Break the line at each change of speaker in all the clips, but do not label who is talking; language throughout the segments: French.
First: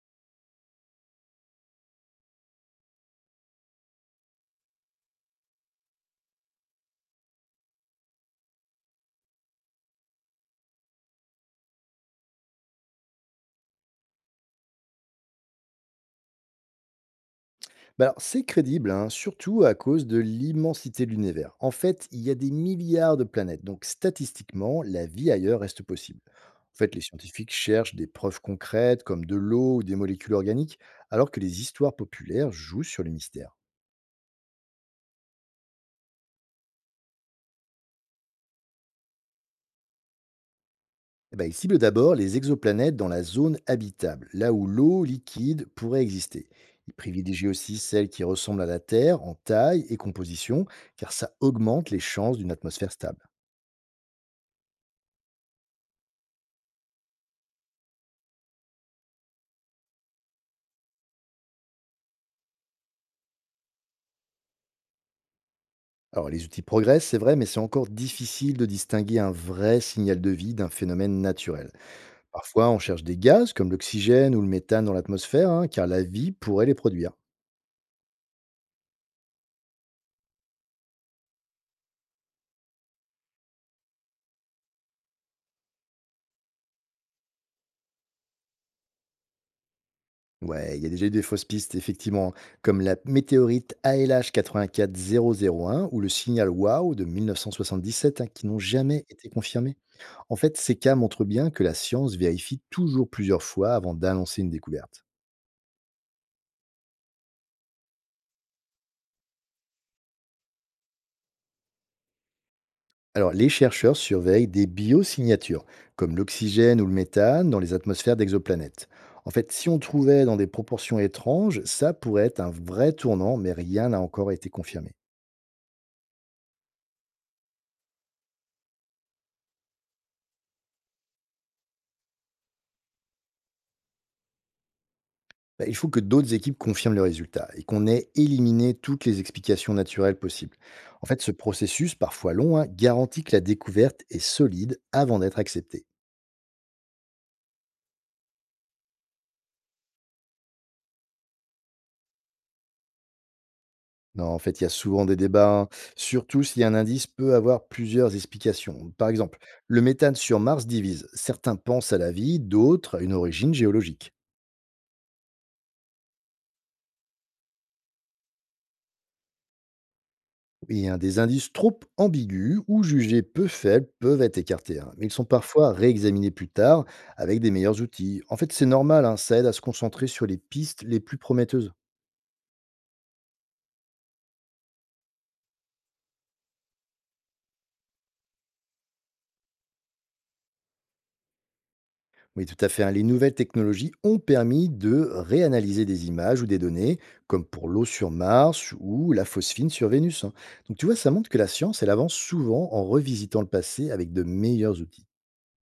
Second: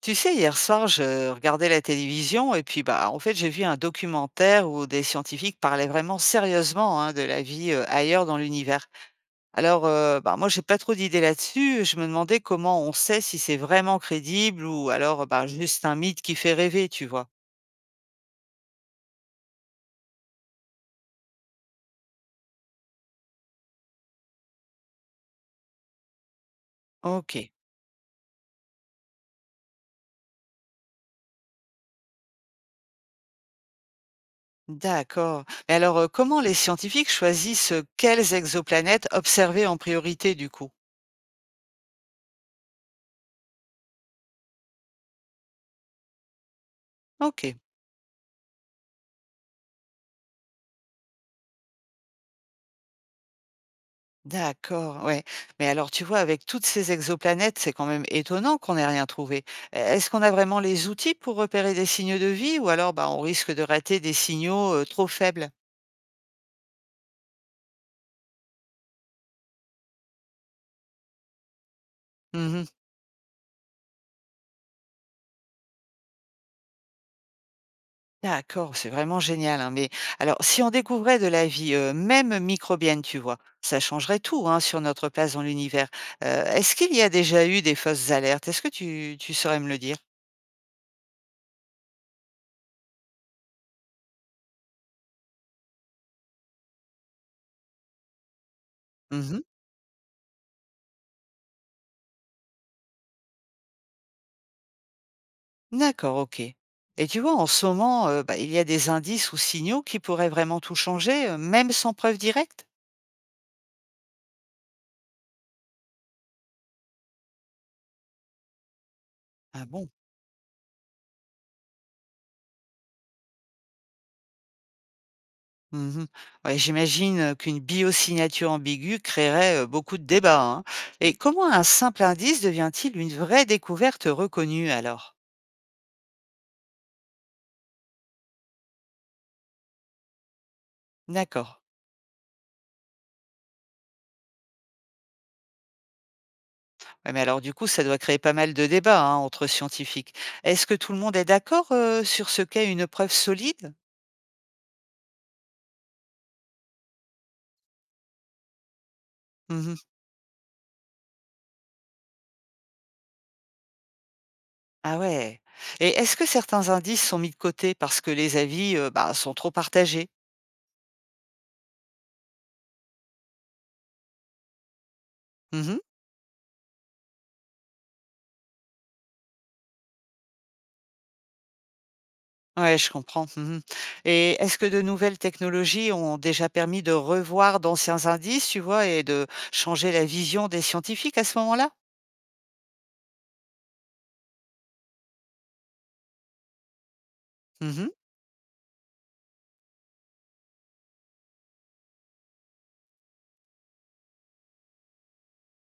Tu sais, hier soir, je regardais la télévision et puis bah en fait j'ai vu un documentaire où des scientifiques parlaient vraiment sérieusement, hein, de la vie ailleurs dans l'univers. Moi, j'ai pas trop d'idées là-dessus. Je me demandais comment on sait si c'est vraiment crédible ou alors juste un mythe qui fait rêver, tu vois.
Bah alors, c'est crédible, hein, surtout à cause de l'immensité de l'univers. En fait, il y a des milliards de planètes, donc statistiquement, la vie ailleurs reste possible. En fait, les scientifiques
Ok,
cherchent des preuves concrètes comme de l'eau ou des molécules organiques, alors que les histoires populaires jouent sur les mystères.
d'accord. Mais alors, comment les scientifiques choisissent quelles exoplanètes observer en priorité du coup?
Eh ben, ils ciblent d'abord les exoplanètes dans la zone habitable, là où l'eau liquide pourrait exister. Ils privilégient
Ok.
aussi celles qui ressemblent à la Terre en taille et composition, car ça augmente les chances d'une atmosphère stable.
D'accord, ouais. Mais alors, tu vois, avec toutes ces exoplanètes, c'est quand même étonnant qu'on n'ait rien trouvé. Est-ce qu'on a vraiment les outils pour repérer des signes de vie ou alors bah, on risque de rater des signaux trop faibles?
Alors, les outils progressent, c'est vrai, mais c'est encore difficile de distinguer un vrai signal de vie d'un phénomène naturel.
Mhm.
Parfois, on cherche des gaz comme l'oxygène ou le méthane dans l'atmosphère, hein, car la vie pourrait les produire.
D'accord, c'est vraiment génial, hein. Mais alors, si on découvrait de la vie, même microbienne, tu vois, ça changerait tout, hein, sur notre place dans l'univers. Est-ce qu'il y a déjà eu des fausses alertes? Est-ce que tu saurais me le dire?
Ouais, il y a déjà eu des fausses pistes, effectivement, comme la météorite ALH 84001 ou le signal WOW de 1977, hein, qui n'ont jamais été confirmés. En fait, ces cas montrent bien que la science vérifie toujours plusieurs fois avant d'annoncer une découverte.
D'accord, OK. Et tu vois, en ce moment, il y a des indices ou signaux qui pourraient vraiment tout changer, même sans preuve directe?
Alors, les chercheurs surveillent des biosignatures, comme l'oxygène ou le méthane, dans les atmosphères d'exoplanètes. En fait,
Ah
si on
bon?
trouvait dans des proportions étranges, ça pourrait être un vrai tournant, mais rien n'a encore été confirmé.
Mmh. Ouais, j'imagine, qu'une biosignature ambiguë créerait, beaucoup de débats, hein. Et comment un simple indice devient-il une vraie découverte reconnue alors?
Bah, il faut que d'autres équipes confirment le résultat et qu'on ait éliminé toutes les explications naturelles possibles. En fait, ce
D'accord.
processus, parfois long, hein, garantit que la découverte est solide avant d'être acceptée.
Ouais, mais alors du coup, ça doit créer pas mal de débats, hein, entre scientifiques. Est-ce que tout le monde est d'accord, sur ce qu'est une preuve solide?
Non, en fait, il y a souvent des débats, hein, surtout si un indice peut avoir plusieurs explications. Par exemple, le
Mmh.
méthane sur Mars divise. Certains pensent à la vie, d'autres à une origine géologique.
Ah ouais. Et est-ce que certains indices sont mis de côté parce que les avis, sont trop partagés?
Et hein, des indices trop ambigus ou jugés peu faibles peuvent être écartés, hein. Mais ils sont parfois
Mmh.
réexaminés plus tard avec des meilleurs outils. En fait, c'est normal, hein, ça aide à se concentrer sur les pistes les plus prometteuses.
Ouais, je comprends. Mmh. Et est-ce que de nouvelles technologies ont déjà permis de revoir d'anciens indices, tu vois? Et de changer la vision des scientifiques à ce moment-là?
Oui, tout à fait, hein. Les nouvelles technologies ont permis de réanalyser des images ou des données, comme pour
Mmh
l'eau
mh.
sur Mars ou la phosphine sur Vénus, hein. Donc tu vois, ça montre que la science, elle avance souvent en revisitant le passé avec de meilleurs outils.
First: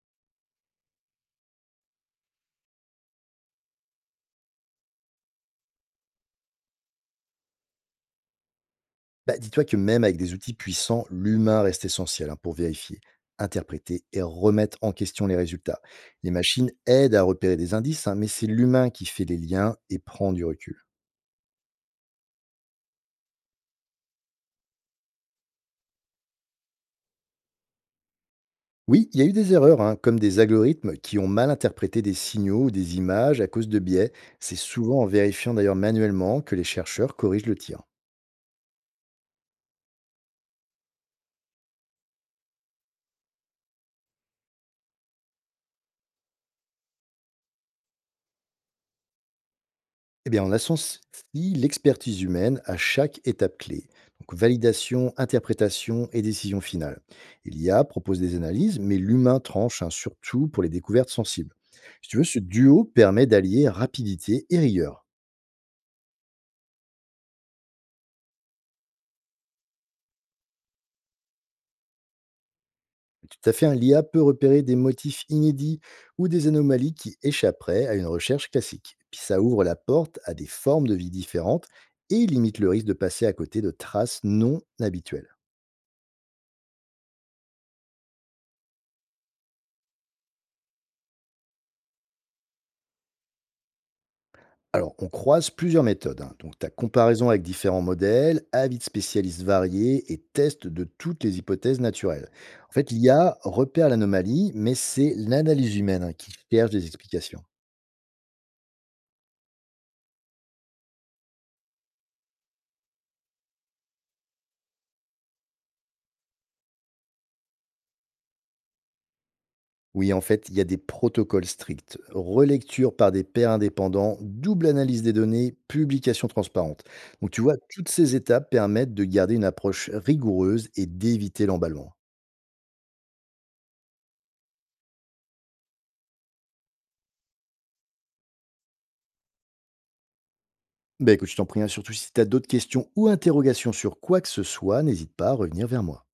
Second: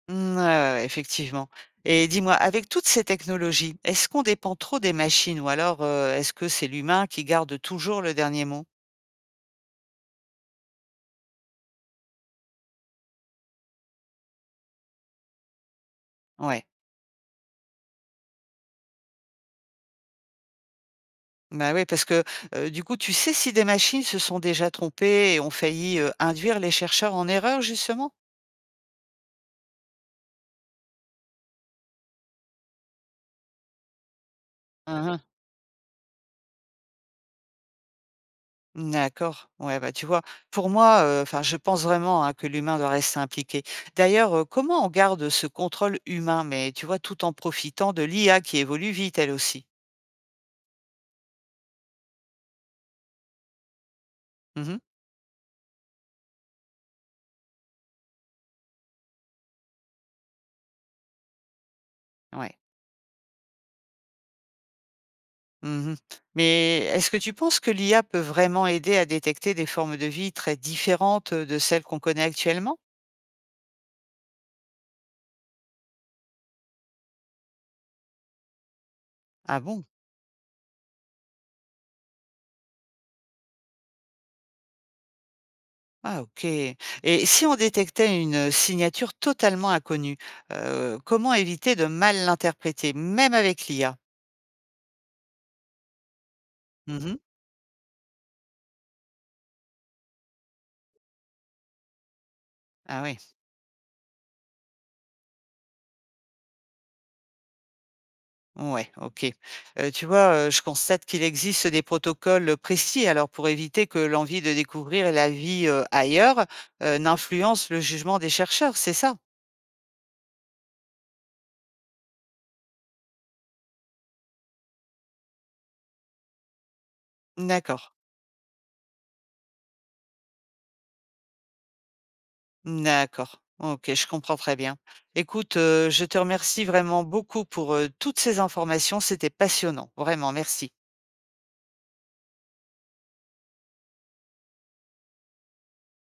Mmh, ouais, ouais, ouais, effectivement. Et dis-moi, avec toutes ces technologies, est-ce qu'on dépend trop des machines ou alors, est-ce que c'est l'humain qui garde toujours le dernier mot?
Bah, dis-toi que même avec des outils puissants, l'humain reste essentiel, hein, pour vérifier, interpréter et remettre en question les résultats. Les
Ouais.
machines aident à repérer des indices, hein, mais c'est l'humain qui fait les liens et prend du recul.
Bah oui, parce que, du coup, tu sais si des machines se sont déjà trompées et ont failli, induire les chercheurs en erreur, justement?
Oui, il y a eu des erreurs, hein, comme des algorithmes qui ont mal interprété des signaux ou des images à cause de biais. C'est souvent en
Hein, hein.
vérifiant d'ailleurs manuellement que les chercheurs corrigent le tir.
D'accord. Ouais, bah, tu vois, pour moi, enfin, je pense vraiment, hein, que l'humain doit rester impliqué. D'ailleurs, comment on garde ce contrôle humain? Mais tu vois, tout en profitant de l'IA qui évolue vite, elle aussi.
Eh bien, on associe l'expertise humaine à chaque étape clé. Donc,
Mmh.
validation, interprétation et décision finale. Et l'IA propose des analyses, mais l'humain tranche, hein, surtout pour les découvertes sensibles. Si tu veux, ce
Ouais.
duo permet d'allier rapidité et rigueur.
Mmh. Mais est-ce que tu penses que l'IA peut vraiment aider à détecter des formes de vie très différentes de celles qu'on connaît actuellement?
Tout à fait, hein, l'IA peut repérer des motifs inédits ou des anomalies qui échapperaient à une recherche classique. Puis ça
Ah
ouvre la
bon?
porte à des formes de vie différentes et limite le risque de passer à côté de traces non habituelles.
Ah OK. Et si on détectait une signature totalement inconnue, comment éviter de mal l'interpréter, même avec l'IA?
Alors, on croise plusieurs méthodes, hein. Donc, ta
Mmh mh.
comparaison avec différents modèles, avis de spécialistes variés et tests de toutes les hypothèses naturelles. En fait,
Ah oui,
l'IA repère l'anomalie, mais c'est l'analyse humaine, hein, qui cherche des explications.
ouais, OK. Tu vois, je constate qu'il existe des protocoles précis alors pour éviter que l'envie de découvrir la vie, ailleurs, n'influence le jugement des chercheurs, c'est ça?
Oui, en fait, il y a des protocoles stricts. Relecture par des pairs indépendants, double analyse des données, publication transparente. Donc tu vois, toutes
D'accord,
ces étapes permettent de garder une approche rigoureuse et d'éviter l'emballement.
d'accord. OK, je comprends très bien. Écoute, je te remercie vraiment beaucoup pour, toutes ces informations, c'était passionnant, vraiment merci.
Ben écoute, je t'en prie, hein, surtout si tu as d'autres questions ou interrogations sur quoi que ce soit, n'hésite pas à revenir vers moi.